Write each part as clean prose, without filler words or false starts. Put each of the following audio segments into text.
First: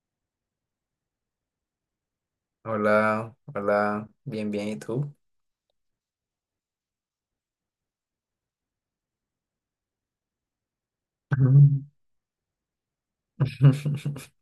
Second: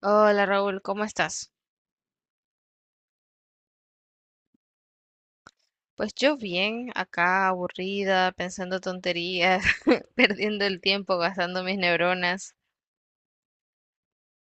Hola Raúl, ¿cómo estás? Hola, hola, bien, bien, ¿y tú? Pues yo bien, acá aburrida, pensando tonterías, perdiendo el tiempo, gastando mis Ujú. neuronas.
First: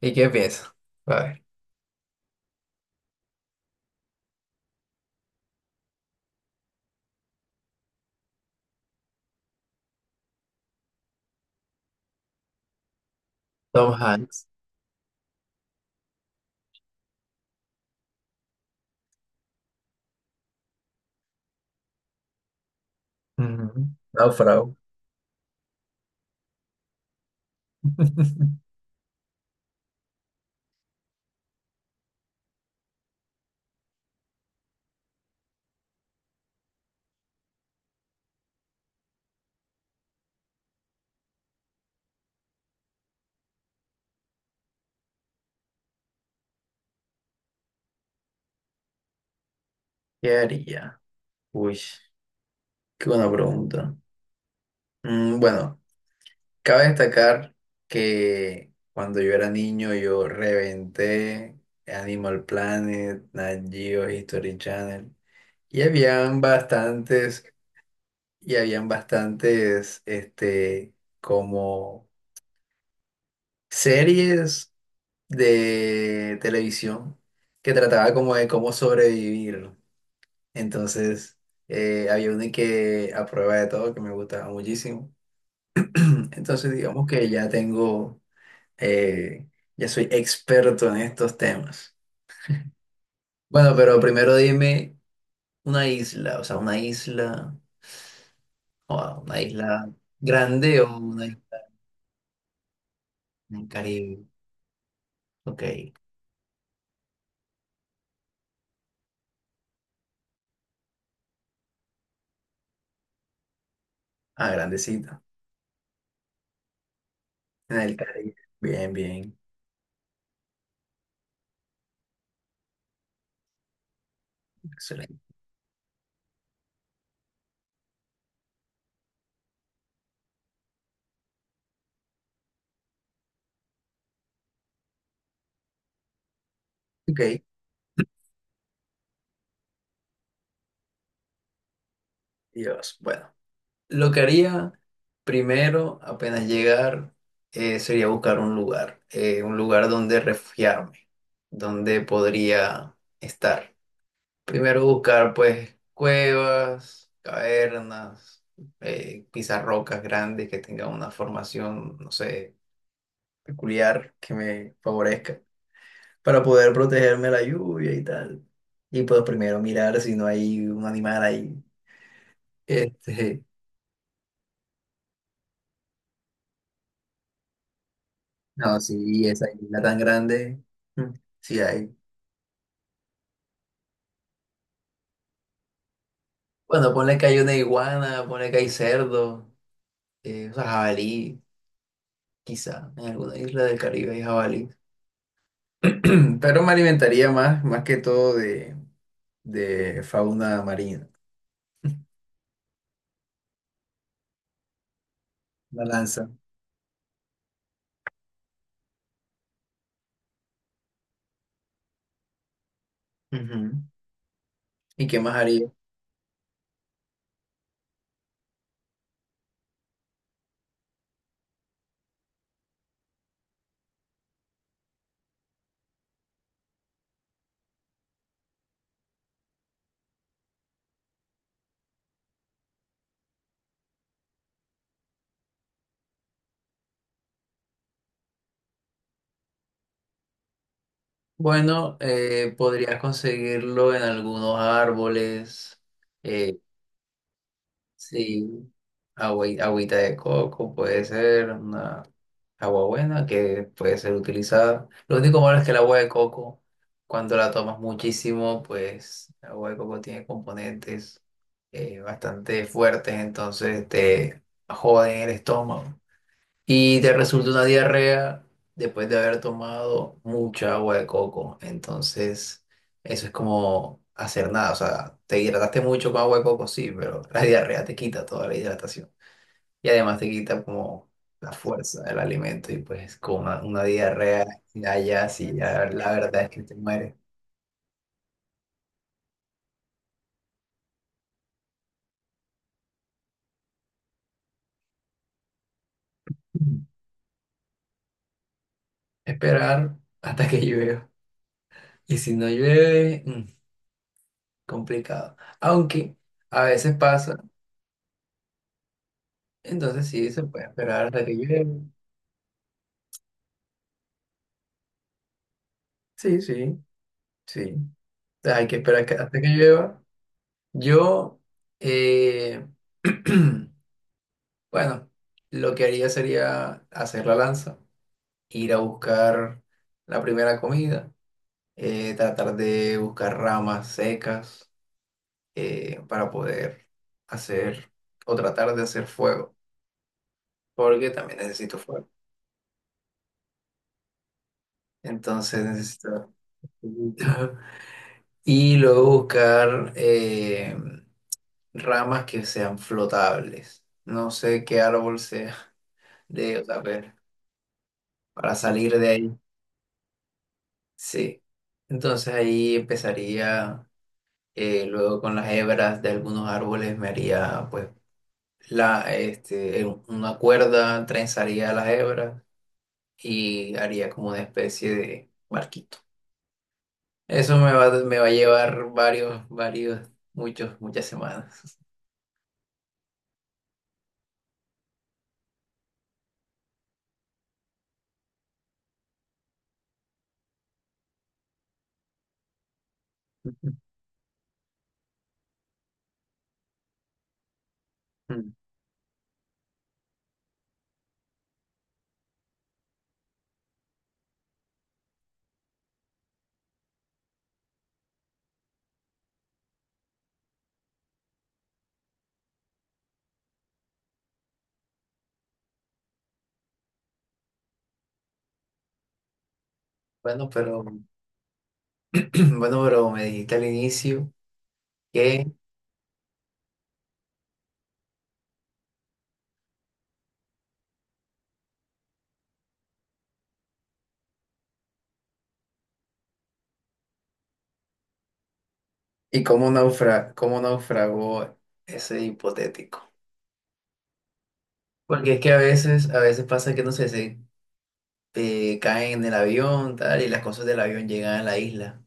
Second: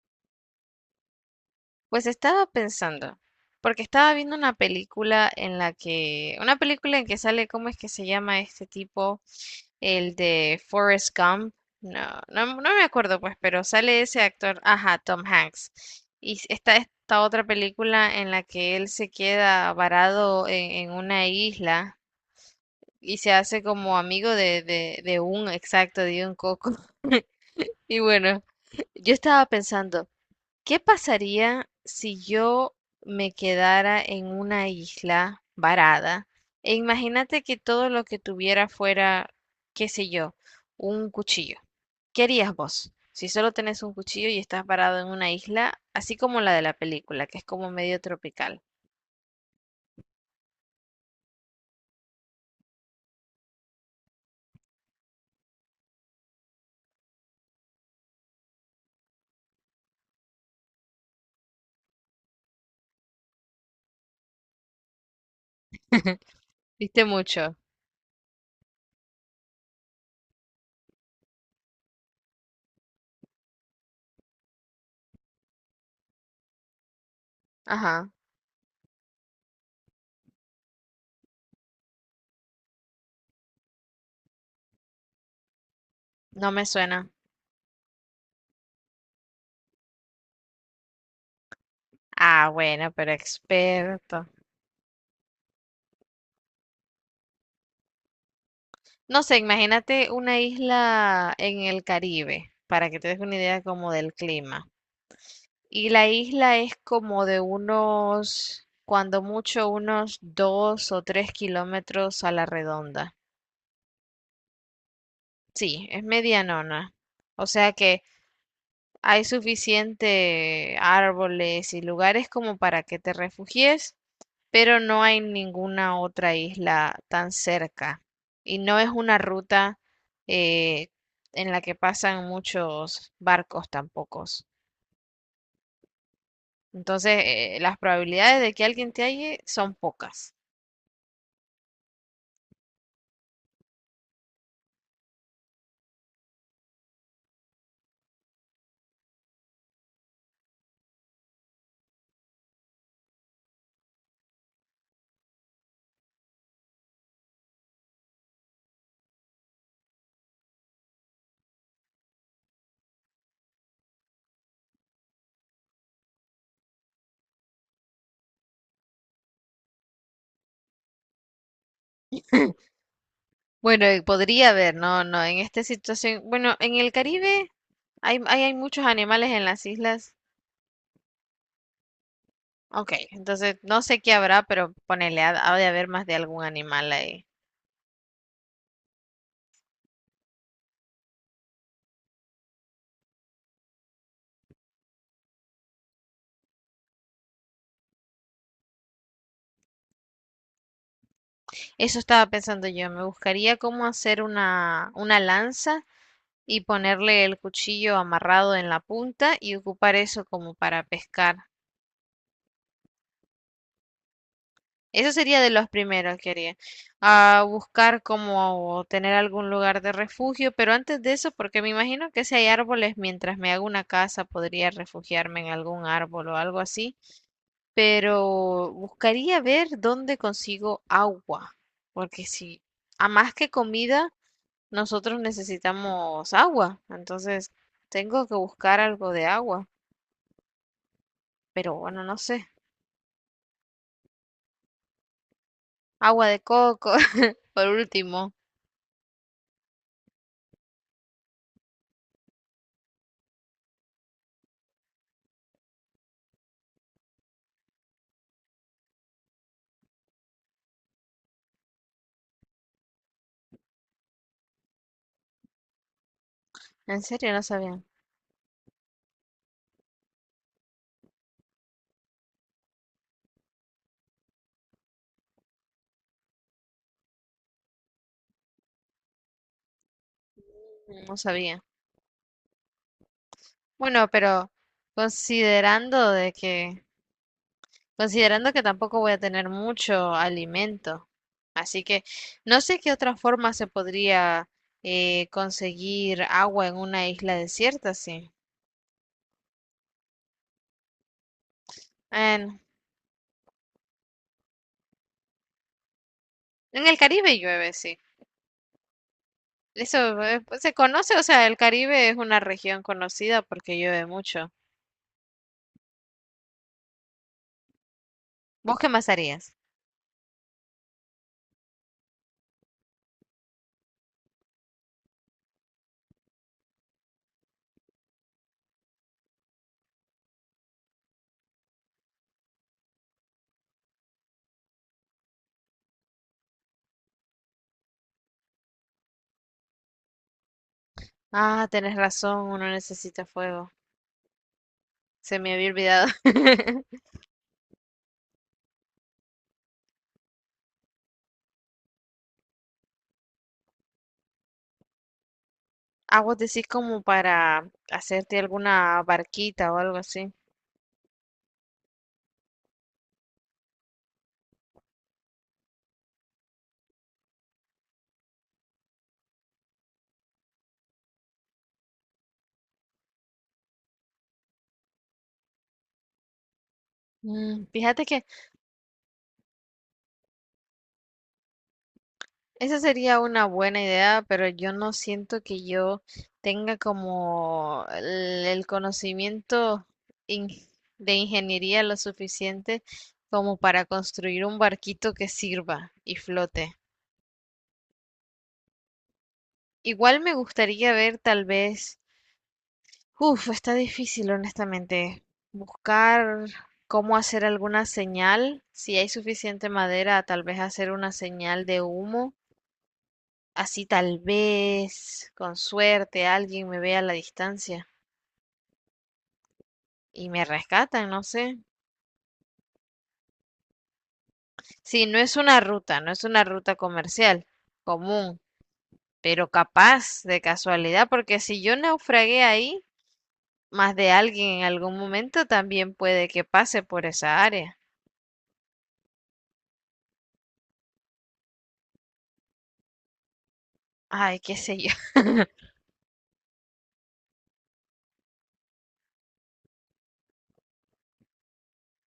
¿Y qué piensas? A ver, Pues estaba pensando, porque estaba viendo una película en la que, una película en que sale, ¿cómo es que se llama este tipo? El de Forrest Gump. No, no, no me acuerdo pues, pero Tom sale ese Hanks. actor, ajá, Tom Hanks. Está esta otra película en la que él se queda varado en una isla, y se hace Ujú. como amigo de, Náufrago. de, de un, exacto, de un coco. Y bueno, yo estaba pensando, ¿qué pasaría si yo me quedara en una isla varada? E imagínate que todo lo que tuviera fuera, qué sé yo, un cuchillo. ¿Qué harías vos? Si solo tenés un cuchillo y estás varado en una isla, así como la de la película, que es como medio tropical. ¿Qué haría? Uy, qué buena pregunta. Bueno, cabe destacar que cuando yo era niño yo reventé Animal Planet, Nat Geo, History Channel y habían ¿Viste bastantes, mucho? y habían bastantes, como series de televisión que Ajá, trataba como de cómo sobrevivir. Entonces, había una que a prueba de todo que me gustaba muchísimo. no me Entonces, digamos suena. que ya tengo, eh, ya soy experto en estos temas. Ah, bueno, pero Bueno, pero experto. primero dime una isla, o sea, una isla, o No sé, una isla imagínate una grande o una isla isla en el Caribe, para que te des una en idea el como del Caribe. clima. Ok, Y la isla es como de unos, cuando mucho, unos 2 o 3 kilómetros a la redonda. ah, grandecita, Sí, es medianona. O sea en el que Caribe. Bien, hay bien, suficiente árboles y lugares como para que te refugies, pero no hay excelente. ninguna otra isla tan cerca. Y no es una ruta eh, en la que pasan muchos barcos tampoco. Entonces, Ok. Las probabilidades de que alguien te halle son pocas. Dios, bueno, lo que haría primero, apenas llegar, sería buscar un lugar donde refugiarme, donde podría estar. Primero buscar, pues, cuevas, cavernas, quizás rocas grandes que tengan una formación, no sé, peculiar que me favorezca, para poder protegerme de la lluvia y tal. Y pues primero mirar si no hay un animal ahí. Este, Bueno, podría haber, no, no, en esta situación, bueno, en el Caribe hay No, muchos sí, animales en esa las isla tan islas. grande, mm, sí hay. Ok, entonces no sé qué habrá, pero ponele, ha de haber más de algún animal Bueno, ponle ahí. que hay una iguana, ponle que hay cerdo, o sea, jabalí, quizá, en alguna isla del Caribe hay jabalí. Pero me alimentaría más, más que todo de fauna marina, Eso estaba pensando yo, me buscaría cómo hacer una la lanza lanza. y ponerle el cuchillo amarrado en la punta y ocupar eso como para pescar. Ujú. ¿Y Eso qué más sería de los haría? primeros que haría. A buscar como tener algún lugar de refugio, pero antes de eso, porque me imagino que si hay árboles, mientras me hago una casa, podría refugiarme en algún árbol o algo así. Pero buscaría ver dónde consigo agua, porque si a más que comida, nosotros necesitamos agua, entonces tengo que buscar algo de agua. Pero Bueno, bueno, no sé. Podrías conseguirlo en algunos árboles, Agua de eh, coco, por último. Sí, agüita de coco puede ser una agua buena que puede ser utilizada. Lo único malo es que el agua de coco, cuando la tomas muchísimo, pues el agua de coco tiene componentes bastante fuertes, entonces te joden el estómago y En te serio, no resulta una sabía. diarrea después de haber tomado mucha agua de coco. Entonces, eso es como hacer nada. O sea, te hidrataste mucho con agua de coco, sí, pero la diarrea te quita toda la hidratación. Y además te quita como No la sabía. fuerza del alimento y pues con una Bueno, diarrea pero allá, sí, ya considerando la de verdad es que te que, mueres. considerando que tampoco voy a tener mucho alimento. Así que no sé qué otra forma se podría conseguir agua en Mm. una isla desierta, sí. Esperar hasta que llueva. Y si no En, llueve, complicado. Aunque a en el veces pasa, Caribe llueve, sí. entonces Eso sí, se pues, puede se esperar conoce, o hasta que sea, el llueva. Caribe es una región conocida porque llueve mucho. Sí, sí, sí. Hay que ¿Vos qué esperar más hasta que harías? llueva. Yo, eh, bueno, lo que haría sería hacer la lanza, ir a buscar la primera comida, tratar de buscar ramas secas para poder hacer o tratar de hacer fuego, porque también Ah, necesito tenés fuego. razón, uno necesita fuego. Se me Entonces había olvidado. necesito... Y luego buscar... ramas que sean flotables. No sé qué árbol sea Ah, vos decís o sea, como ver, para hacerte para salir alguna de ahí. barquita o algo así. Sí. Entonces ahí empezaría, luego con las hebras de algunos árboles me haría, pues, una cuerda, trenzaría las hebras y haría como una especie de barquito. Eso Mm, fíjate me que va a llevar varios, varios, muchos, muchas semanas. esa sería una buena idea, pero yo no siento que yo tenga como el conocimiento in- de ingeniería lo suficiente como para construir un barquito que sirva y flote. Igual me gustaría ver tal vez, uf, está difícil honestamente, buscar cómo hacer alguna señal, si hay suficiente madera, tal vez hacer una señal de humo. Así tal vez, con suerte, alguien me vea a la distancia y me Bueno, pero, rescatan, no sé. bueno, pero me dijiste al inicio. Sí, no es Que una ruta, no es una ruta comercial común, pero capaz de casualidad, porque si yo naufragué ahí, más de alguien en algún momento también puede que pase por esa área. ¿y cómo cómo naufragó ese hipotético? Ay, qué sé yo. Porque es que a veces pasa que no sé, se caen en el avión, tal, y las cosas del avión llegan a la isla.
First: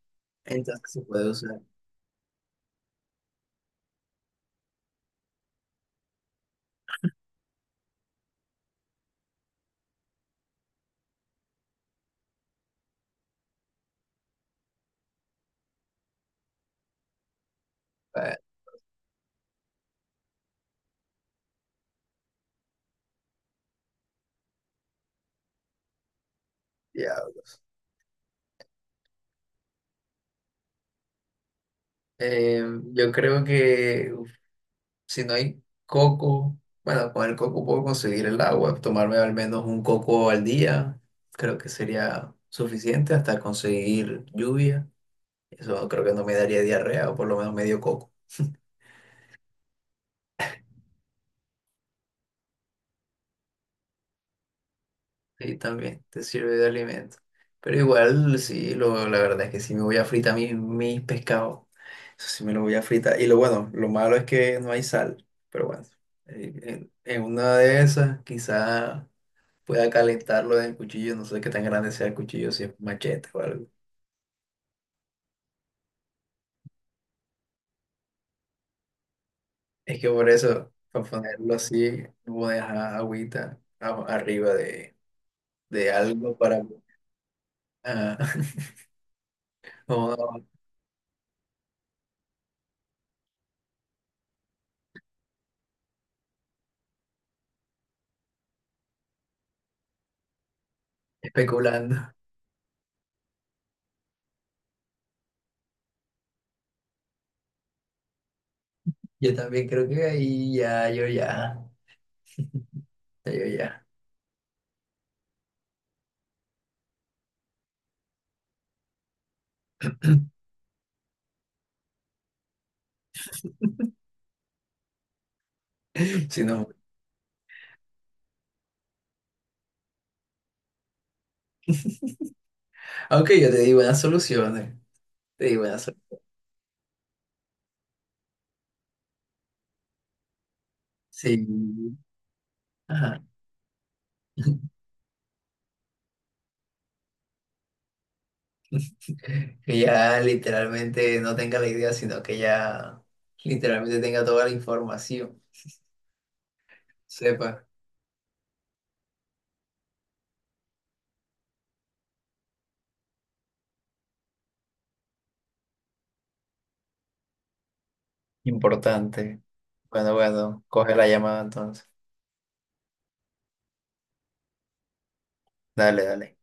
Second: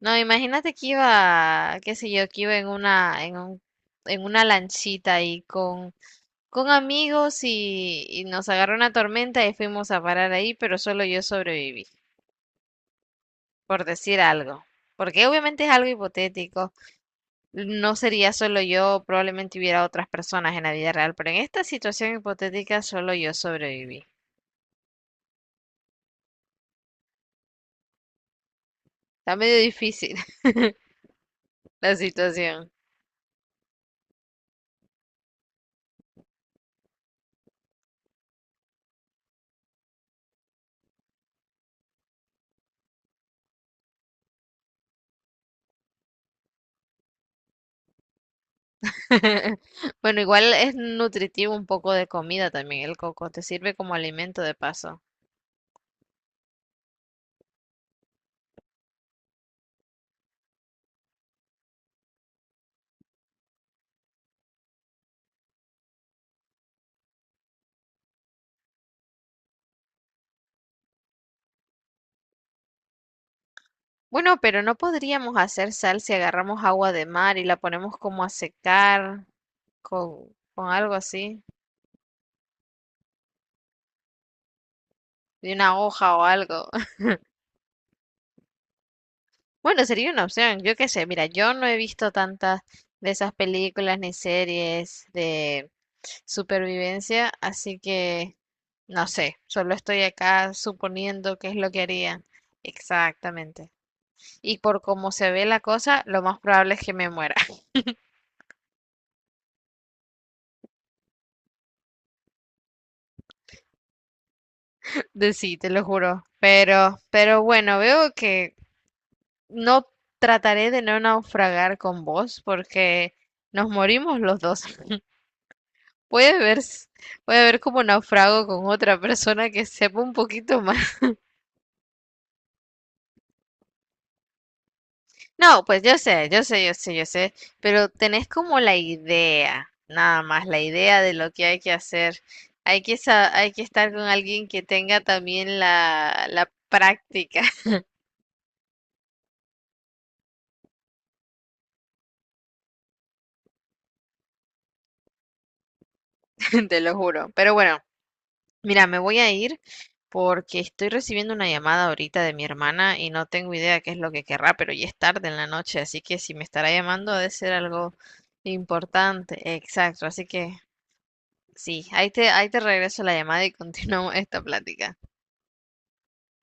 No, imagínate que Entonces se puede usar iba, qué sé yo, que iba en una, en un, en una lanchita ahí con amigos y nos agarró una tormenta y fuimos a parar ahí, pero solo yo sobreviví, por decir algo. Porque obviamente es algo hipotético. No sería para solo yo, probablemente hubiera otras personas en la vida real, pero en esta situación hipotética solo yo sobreviví. diablos. Está medio difícil la Eh, situación. yo creo que uf, si no hay coco, bueno, con el coco puedo conseguir el agua, tomarme al menos un coco al día, creo que sería suficiente hasta conseguir lluvia. Eso creo que no me daría diarrea, o por lo menos medio coco. Bueno, igual es nutritivo un poco de comida también el coco, te sirve como alimento de paso. Sí, también te sirve de alimento. Pero igual, sí, la verdad es que sí me voy a fritar mis pescados. Eso sí me lo voy a fritar. Y lo bueno, lo malo es que no hay sal. Pero bueno, en una de esas quizá pueda calentarlo en el cuchillo. No sé qué tan grande sea el cuchillo, si es machete o algo. Bueno, pero no podríamos hacer sal si agarramos agua de mar y la ponemos como a secar Es que con, por con eso, algo para así, ponerlo así, no voy a dejar arriba de una de hoja o algo para... algo. ah, Bueno, sería una como opción, yo qué sé, mira, yo no he visto tantas de esas películas ni series de supervivencia, así que no sé, solo estoy acá suponiendo qué es lo que especulando. harían. Exactamente. Y por cómo se ve la cosa, lo más probable es que me muera. Yo también creo que ahí ya, yo ya. De sí, te lo juro. Pero bueno, veo que no trataré de no naufragar con vos porque nos morimos los dos. Puede Si ver, no, puede ver como naufrago con otra persona que sepa un poquito más. aunque yo te di buenas soluciones, te di No, pues buenas yo soluciones. sé, yo sé, yo sé, yo sé, pero tenés como la idea, nada más, la idea de lo Sí, que hay que hacer. Hay que, ajá. Hay que estar con alguien que tenga también la práctica, Que ya literalmente no tenga la idea, sino que ya literalmente tenga toda la información, te lo juro. Pero sepa. bueno. Mira, me voy a ir porque estoy recibiendo una llamada ahorita de mi hermana y no tengo idea qué es lo que querrá, pero ya es tarde en la noche, así que si me estará llamando ha de ser algo Importante. importante. Exacto, Bueno, así que bueno, coge la llamada sí, entonces. Ahí te regreso la llamada y continuamos esta plática. Dale, dale.